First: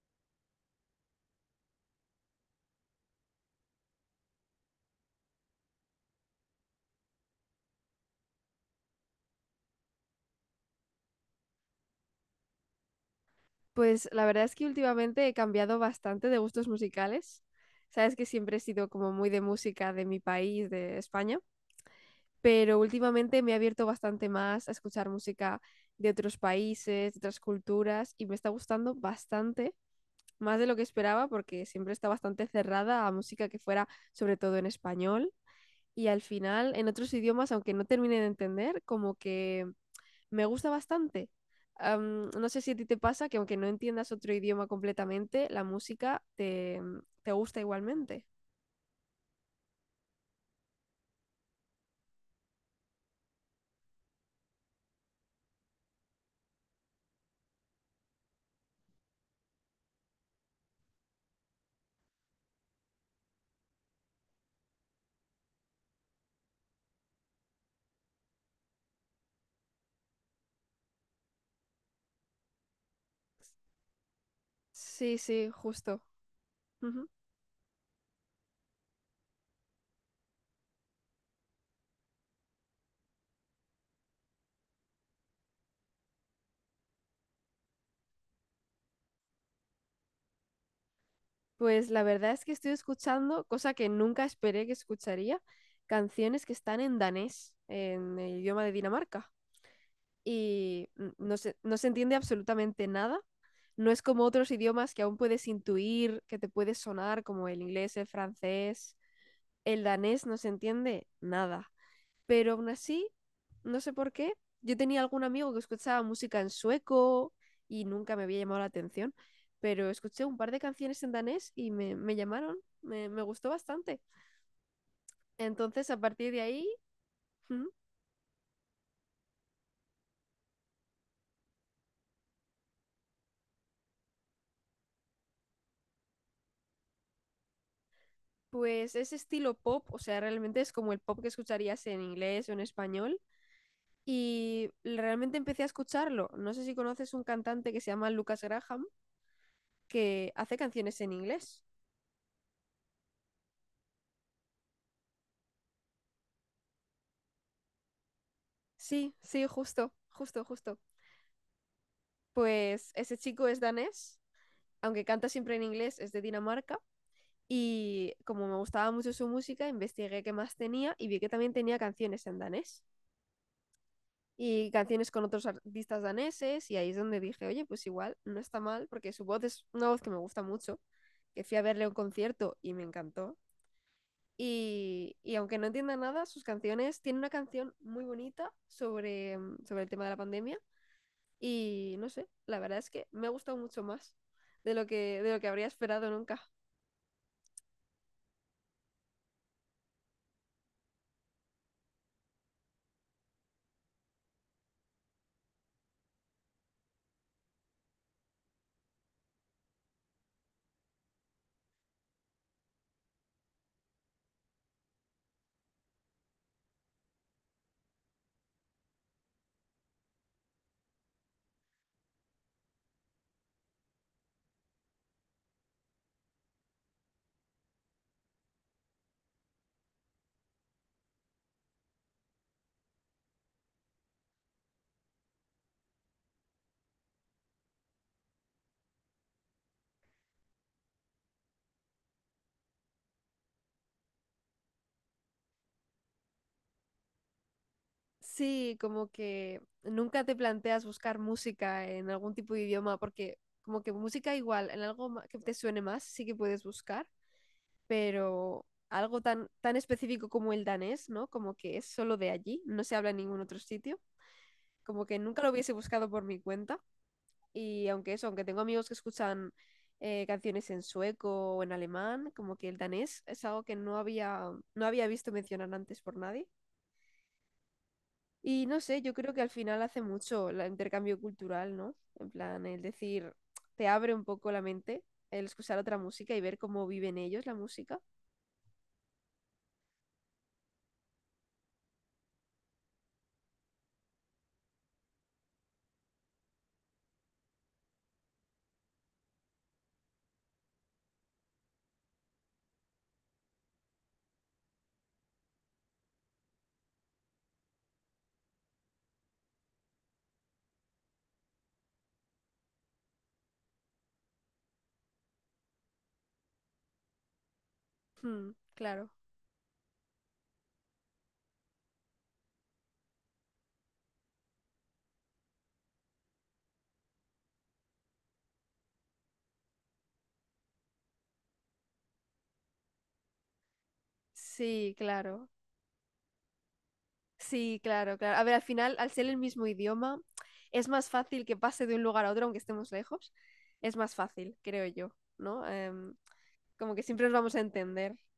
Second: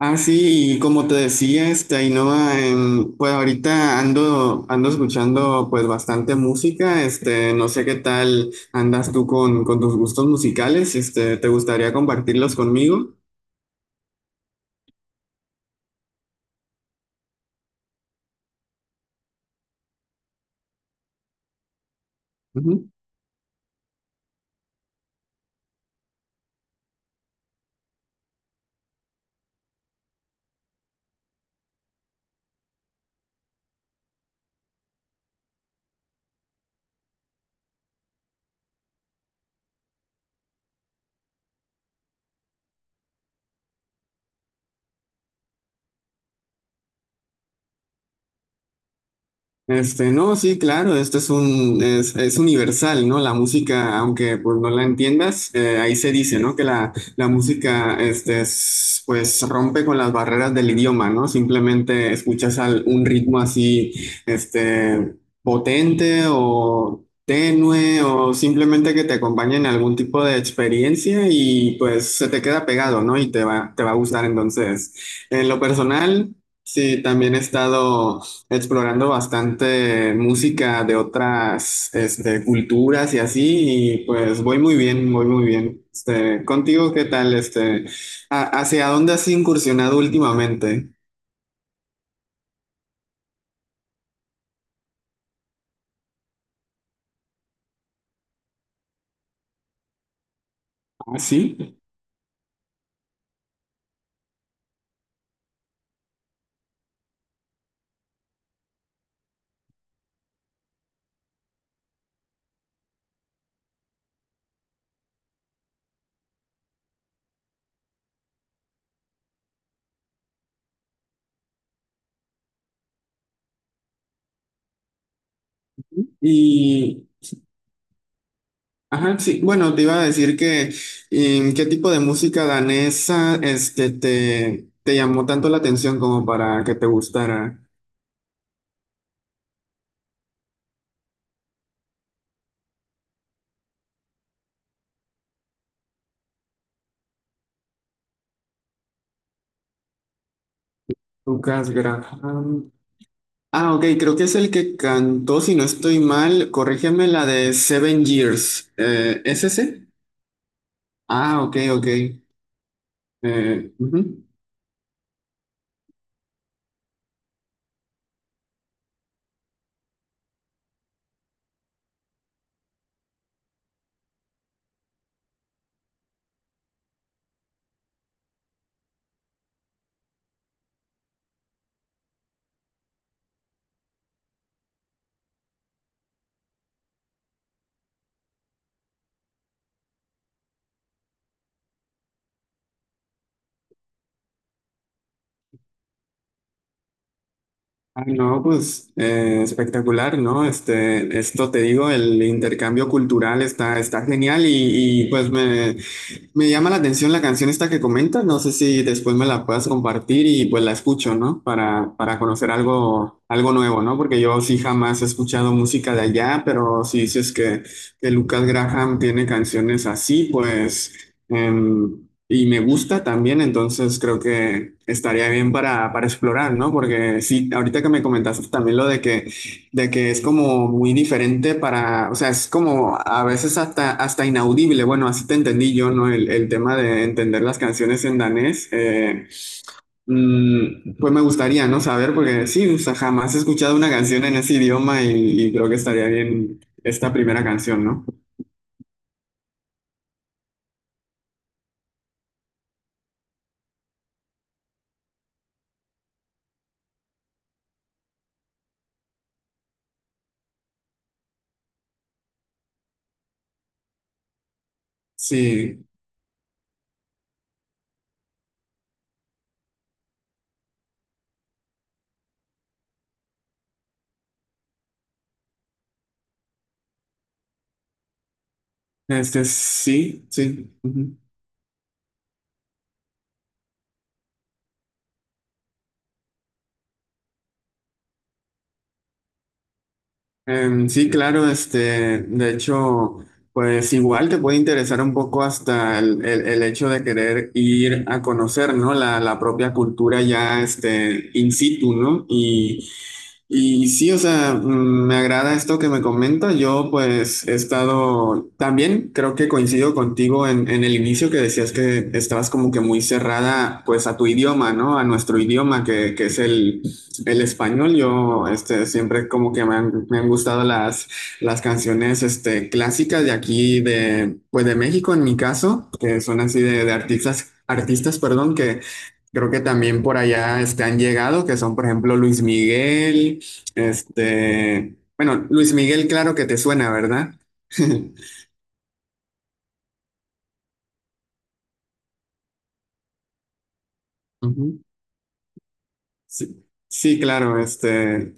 Ah, sí, y como te decía, Ainhoa, pues ahorita ando escuchando pues bastante música. No sé qué tal andas tú con tus gustos musicales. ¿Te gustaría compartirlos conmigo? Pues la verdad es que últimamente he cambiado bastante de gustos musicales. Sabes que siempre he sido como muy de música de mi país, de España, pero últimamente me he abierto bastante más a escuchar música de otros países, de otras culturas, y me está gustando bastante, más de lo que esperaba, porque siempre está bastante cerrada a música que fuera sobre todo en español. Y al final, en otros idiomas, aunque no termine de entender, como que me gusta bastante. No sé si a ti te pasa que aunque no entiendas otro idioma completamente, la te gusta igualmente. Este, no, sí, claro, esto es un, es universal, ¿no? La música, aunque pues no la entiendas, ahí se dice, ¿no? Que la música, pues rompe con las barreras del idioma, ¿no? Simplemente un ritmo así, este, potente o tenue o simplemente que te acompañe en algún tipo de experiencia y pues se te queda pegado, ¿no? Y te va a gustar. Entonces, Sí, en sí, lo justo. personal... Sí, Ujú. también he estado explorando bastante música de otras culturas y así, y pues voy muy bien, voy muy bien. Contigo, ¿qué tal? ¿Hacia dónde has incursionado últimamente? Pues la verdad es que estoy escuchando, cosa que nunca esperé que escucharía, canciones que están en danés, en el idioma de Dinamarca. Y Ah, no se, no sí. se entiende absolutamente nada. No es como otros idiomas que aún puedes intuir, que te puede sonar, como el inglés, el francés. El danés no se entiende nada, pero aún así, no sé por qué, yo tenía algún amigo que escuchaba música en sueco y nunca me había llamado la atención, pero escuché un par de canciones en danés y me llamaron, me gustó bastante. Entonces, a partir de ahí, Y, ajá, sí, bueno, te iba a decir que, ¿qué tipo de música danesa te llamó tanto la atención como para que te gustara? pues es estilo pop, o sea, realmente es como el pop que escucharías en inglés o en español. Y realmente empecé a escucharlo. No sé si conoces un cantante que se llama Lucas Graham, que hace canciones en inglés. Lucas Graham. Ah, ok, creo que es el que cantó, si no estoy mal, corrígeme la de Seven Years. Sí, ¿Es sí, ese? justo, justo, justo. Ah, ok, ok. Pues ese chico es danés, Ujú. aunque canta siempre en inglés, es de Dinamarca. Y como me gustaba mucho su música, investigué qué más tenía y vi que también tenía canciones en danés y canciones con otros artistas daneses. Y ahí es donde dije, oye, pues igual no está mal, porque su voz es una voz que me gusta mucho. Que fui a verle a un concierto y me encantó. Y aunque no entienda nada, sus canciones, tiene una canción muy bonita sobre el tema de la pandemia. Y no sé, la verdad es que me ha gustado mucho más de lo de lo que habría esperado nunca. Ah, no, pues espectacular, ¿no? Esto te digo, el intercambio cultural está genial y, pues me llama la atención la canción esta que comentas. No sé si después me la puedas compartir y pues la escucho, ¿no? Para conocer algo, algo nuevo, ¿no? Porque yo sí jamás he escuchado música de allá, pero si dices que Lucas Graham tiene canciones así, pues, y me gusta también, entonces creo que estaría bien para explorar, ¿no? Porque sí, ahorita que me comentaste también lo de que es como muy diferente para, o sea, es como a veces hasta inaudible. Bueno, así te entendí yo, ¿no? El tema de entender las canciones en danés. Pues me gustaría, ¿no? Saber, porque sí, o sea, jamás he escuchado una canción en ese idioma y creo que estaría bien esta primera canción, ¿no? Sí, como que nunca te planteas buscar música en algún tipo de idioma, porque como que música igual, en algo que te suene más, sí que puedes buscar, pero algo tan específico como el danés, ¿no? Como que es solo de allí, no se habla en ningún otro sitio, como que nunca lo hubiese Sí, buscado por mi cuenta. Y aunque eso, aunque tengo amigos que escuchan canciones en sueco o en alemán, como que el danés es algo que no no había visto mencionar antes por nadie. Y no sé, yo creo que este al final hace sí, mucho el sí. intercambio cultural, ¿no? En plan, el decir, te abre un poco la mente el escuchar otra música y ver cómo viven ellos la música. Sí, claro, de hecho, pues igual te puede interesar un poco hasta el hecho de querer ir a conocer, ¿no? La propia cultura ya, in situ, ¿no? Y sí, o sea, me agrada esto que me comenta. Yo pues he estado, también creo que coincido contigo en el inicio que decías que estabas como que muy cerrada pues a tu idioma, ¿no? A nuestro idioma que es el español. Yo Hmm, claro. siempre como que me han gustado las canciones clásicas de aquí, de, pues de México en mi caso, que son así de artistas, perdón, que... Creo que también por allá han llegado, que son, por ejemplo, Luis Miguel, Sí, bueno, claro. Luis Miguel, claro que te suena, ¿verdad? Sí, claro, claro. A ver, al final, al ser el mismo idioma, es más fácil que pase de un lugar a otro, aunque estemos lejos. Es más fácil, Ujú. creo yo, ¿no? Em, Sí, como que sí, siempre nos vamos claro, a entender.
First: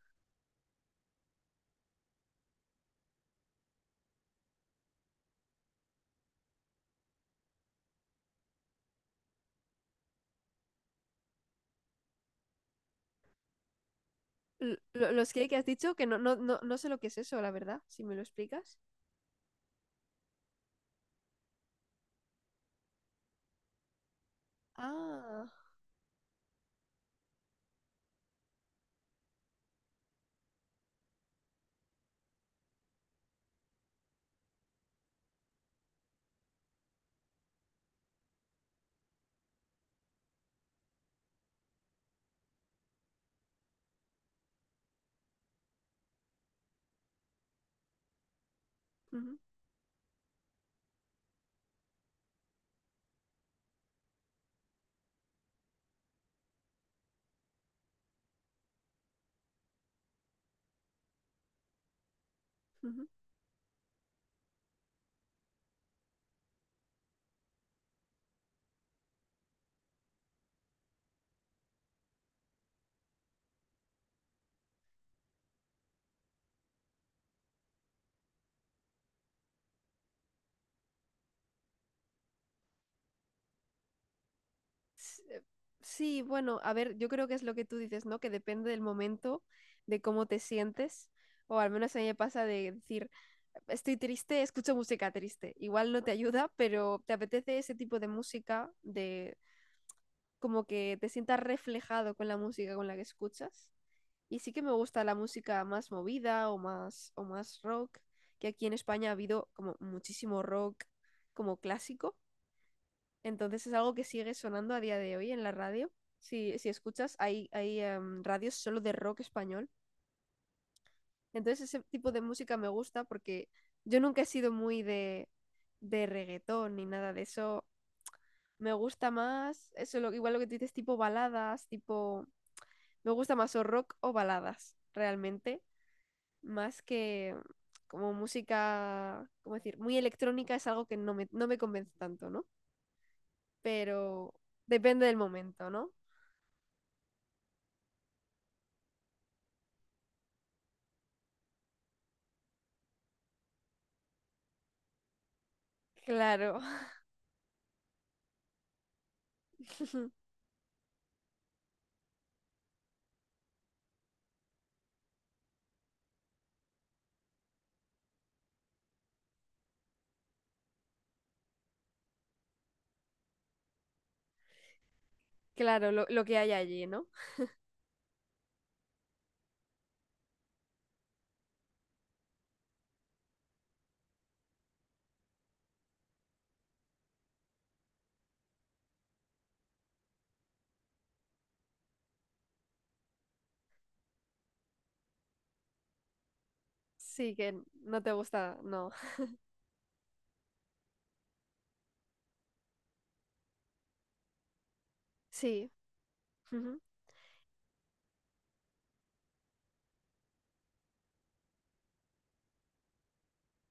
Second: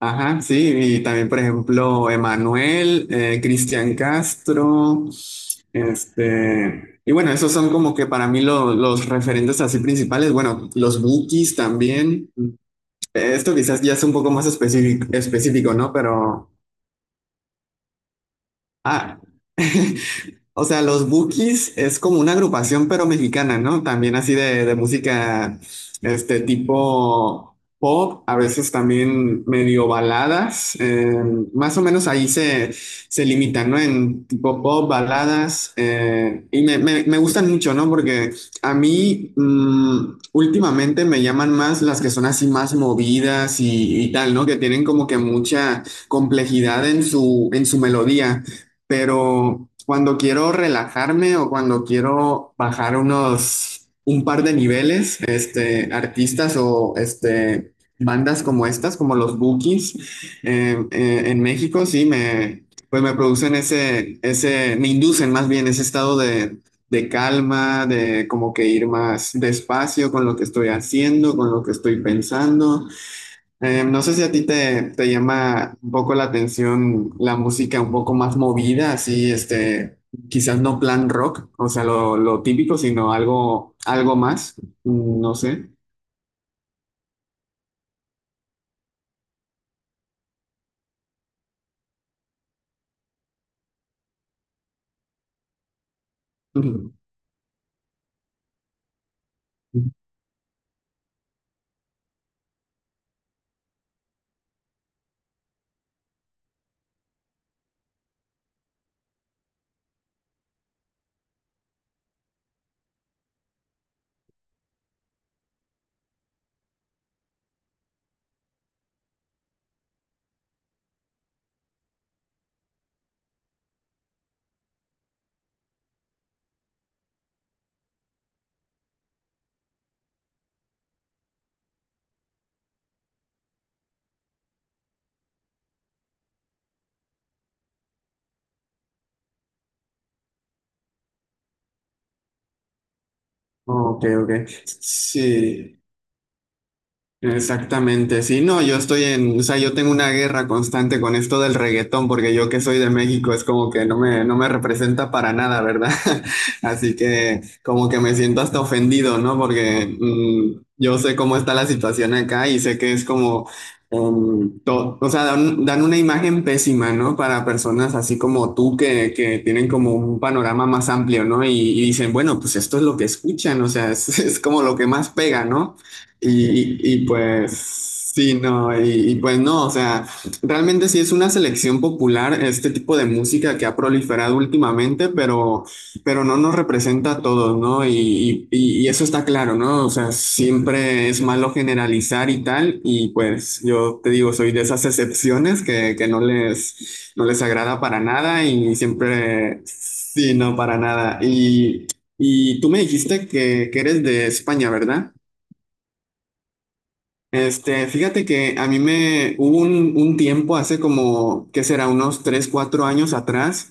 ajá, sí, y también, por ejemplo, Emanuel, Cristian Castro, y bueno, esos son como que para mí los referentes así principales, bueno, los Bukis también, esto quizás ya es un poco más Los que has específico, ¿no? dicho, que no, no, Pero, no, no sé lo que es eso, la verdad, si me lo explicas. ah, o sea, los Bukis es como una agrupación pero mexicana, ¿no? También así de Ah, música, este tipo pop, a veces también medio baladas, más o menos ahí se limitan, ¿no? En tipo pop, baladas, y me gustan mucho, ¿no? Porque a mí últimamente me llaman más las que son así más movidas y tal, ¿no? Que tienen como que mucha complejidad en su melodía, ujú, pero cuando quiero relajarme o cuando quiero bajar un par de niveles, artistas o bandas como estas, como los Bookies, en México, sí, pues ujú. me producen me inducen más bien ese estado de calma, de como que ir más despacio con lo que estoy haciendo, con lo que estoy pensando. No sé si a ti te llama un poco la atención la música un poco más movida, así, quizás no plan rock, o sea, lo típico, sino algo, algo más, no eh, sé. Sí, bueno, a ver, yo creo que es lo que tú dices, ¿no? Que depende del momento, de cómo te sientes, o al menos a mí me pasa de decir, estoy triste, escucho música triste. Igual no te ayuda, Ujú. pero te apetece ese tipo de música, de como que te sientas reflejado con la música con la que escuchas. Y sí que me gusta la música más movida o más rock, que aquí en España ha habido como muchísimo rock como clásico, entonces es algo que sigue sonando a día de hoy en la radio. Si, si escuchas, hay radios solo de rock español. Entonces ese tipo de música me gusta porque yo nunca he sido muy de reggaetón ni nada de eso. Me gusta más, eso lo, igual lo que tú dices, tipo baladas, tipo... Me gusta más o rock o baladas, realmente, más que como música, ¿cómo decir? Muy electrónica es algo que no no me convence tanto, ¿no? Ok, Pero ok. depende del momento, Sí. ¿no? Exactamente, sí, no, yo estoy en, o sea, yo tengo una guerra constante con esto del reggaetón, porque yo que soy de México es como que no no me representa para nada, ¿verdad? Claro. Así que como que me siento hasta ofendido, ¿no? Porque Ujú. Yo sé cómo está la situación acá y sé que es como, o sea, dan una imagen pésima, ¿no? Para personas así como tú que tienen como un panorama más amplio, ¿no? Y dicen, bueno, pues esto es lo que escuchan, o sea, es como lo que más pega, ¿no? Claro, lo que hay allí, ¿no? Pues sí, pues no, o sea, realmente sí es una selección popular este tipo de música que ha proliferado últimamente, pero no nos representa a todos, ¿no? Y eso está claro, ¿no? O sea, siempre es malo generalizar y tal, y pues yo te digo, soy de esas excepciones que no no Sí, les que agrada para no te nada gusta, y no. siempre, sí, no, para nada. Y tú me dijiste que eres de España, ¿verdad? Sí, ujú. Fíjate que a mí me hubo un tiempo hace como, ¿qué será? Unos 3 4 años atrás,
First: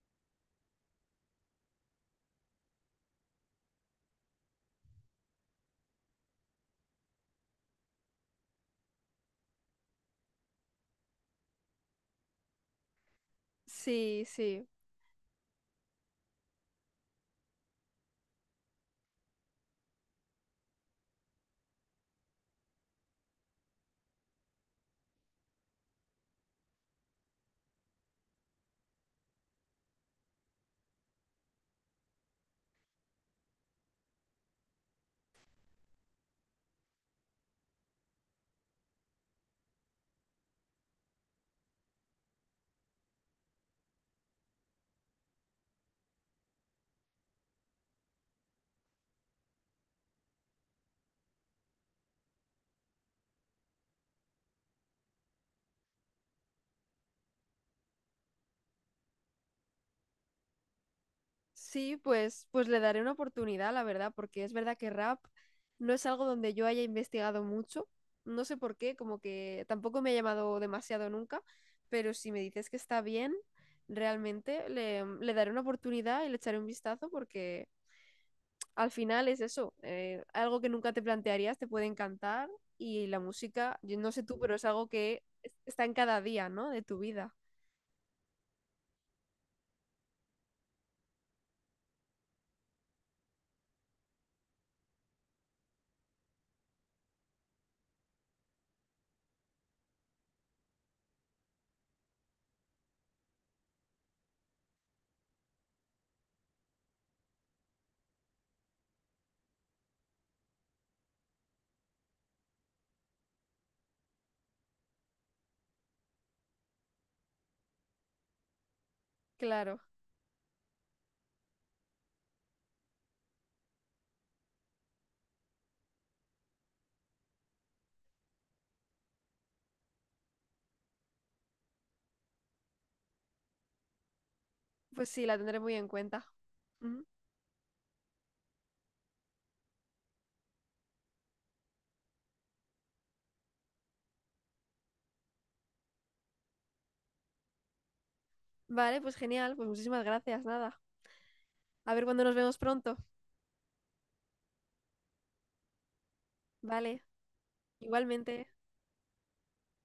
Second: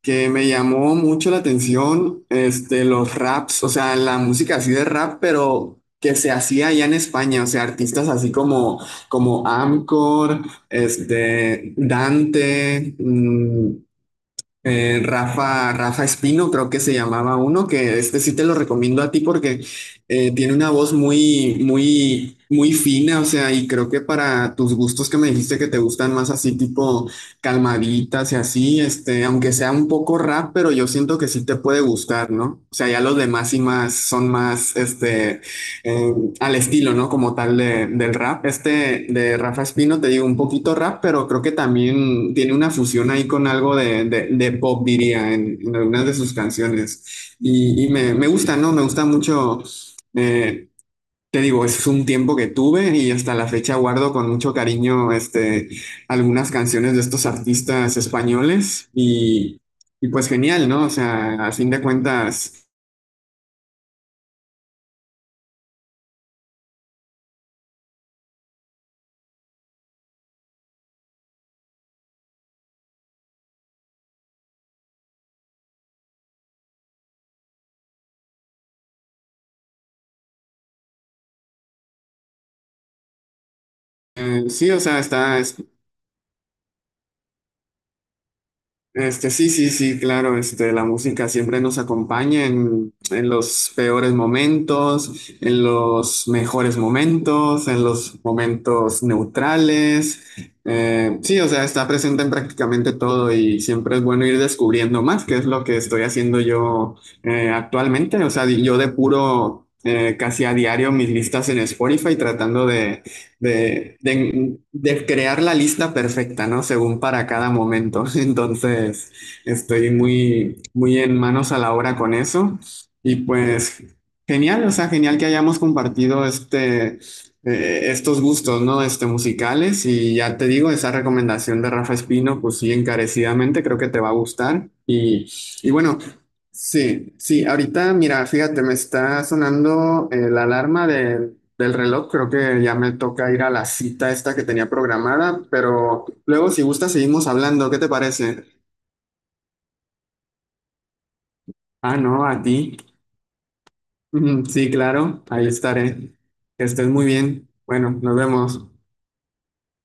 que me llamó mucho la atención, los raps, o sea, la música así de rap, pero que se hacía allá en España, o sea, artistas así como Amcor, Dante, Sí, sí. Rafa Espino, creo que se llamaba uno, que este sí te lo recomiendo a ti porque tiene una voz muy fina, o sea, y creo que para tus gustos que me dijiste que te gustan más así, tipo calmaditas y así, aunque sea un poco rap, pero yo siento que sí te puede gustar, ¿no? O sea, ya los demás y más son más, eh, al estilo, ¿no? Como tal del rap. Este de Rafa Espino, te digo, un poquito rap, pero creo que también tiene una fusión ahí con algo de pop, diría, algunas de sus canciones. Gusta, ¿no? Me gusta mucho. Eh, Te digo, es un tiempo que tuve y hasta la fecha guardo con mucho cariño algunas canciones de estos artistas españoles y pues genial, ¿no? O sea, a fin de Sí, pues, cuentas, pues le daré una oportunidad, la verdad, porque es verdad que rap no es algo donde yo haya investigado mucho. No sé por qué, como que tampoco me ha llamado demasiado nunca, pero si me dices que está bien, realmente le daré una oportunidad y le echaré un vistazo porque... al final es eso, algo que nunca te plantearías te puede encantar y la música, yo no sé tú, pero es sí, o algo sea, que está en cada día, ¿no? De tu vida. este, sí, sí, sí, claro, la música siempre nos acompaña en los peores momentos, en los mejores momentos, en los momentos neutrales. Sí, o sea, está presente en prácticamente todo y siempre es bueno ir descubriendo más, que es lo que estoy haciendo yo actualmente. O sea, yo depuro casi a diario mis listas en Spotify tratando de de crear la lista perfecta, ¿no? Según para cada momento. Entonces, Claro, estoy muy en manos a la obra con eso. Y pues, genial, o sea, genial que hayamos compartido estos gustos, ¿no? Musicales. Y ya te digo, esa recomendación de Rafa Espino, pues sí, encarecidamente creo que te va a gustar. pues sí, la tendré Y muy en bueno. cuenta. Ujú. Sí, sí, ahorita mira, fíjate, me está sonando la alarma de del reloj, creo que ya me toca ir a la cita esta que tenía programada, pero luego si gusta seguimos hablando, ¿qué te parece? Vale, pues genial, pues muchísimas gracias, nada. A Ah, ver cuándo no, nos a vemos ti. pronto. Sí, claro, ahí estaré. Que estés Vale, muy bien. Bueno, nos igualmente. vemos.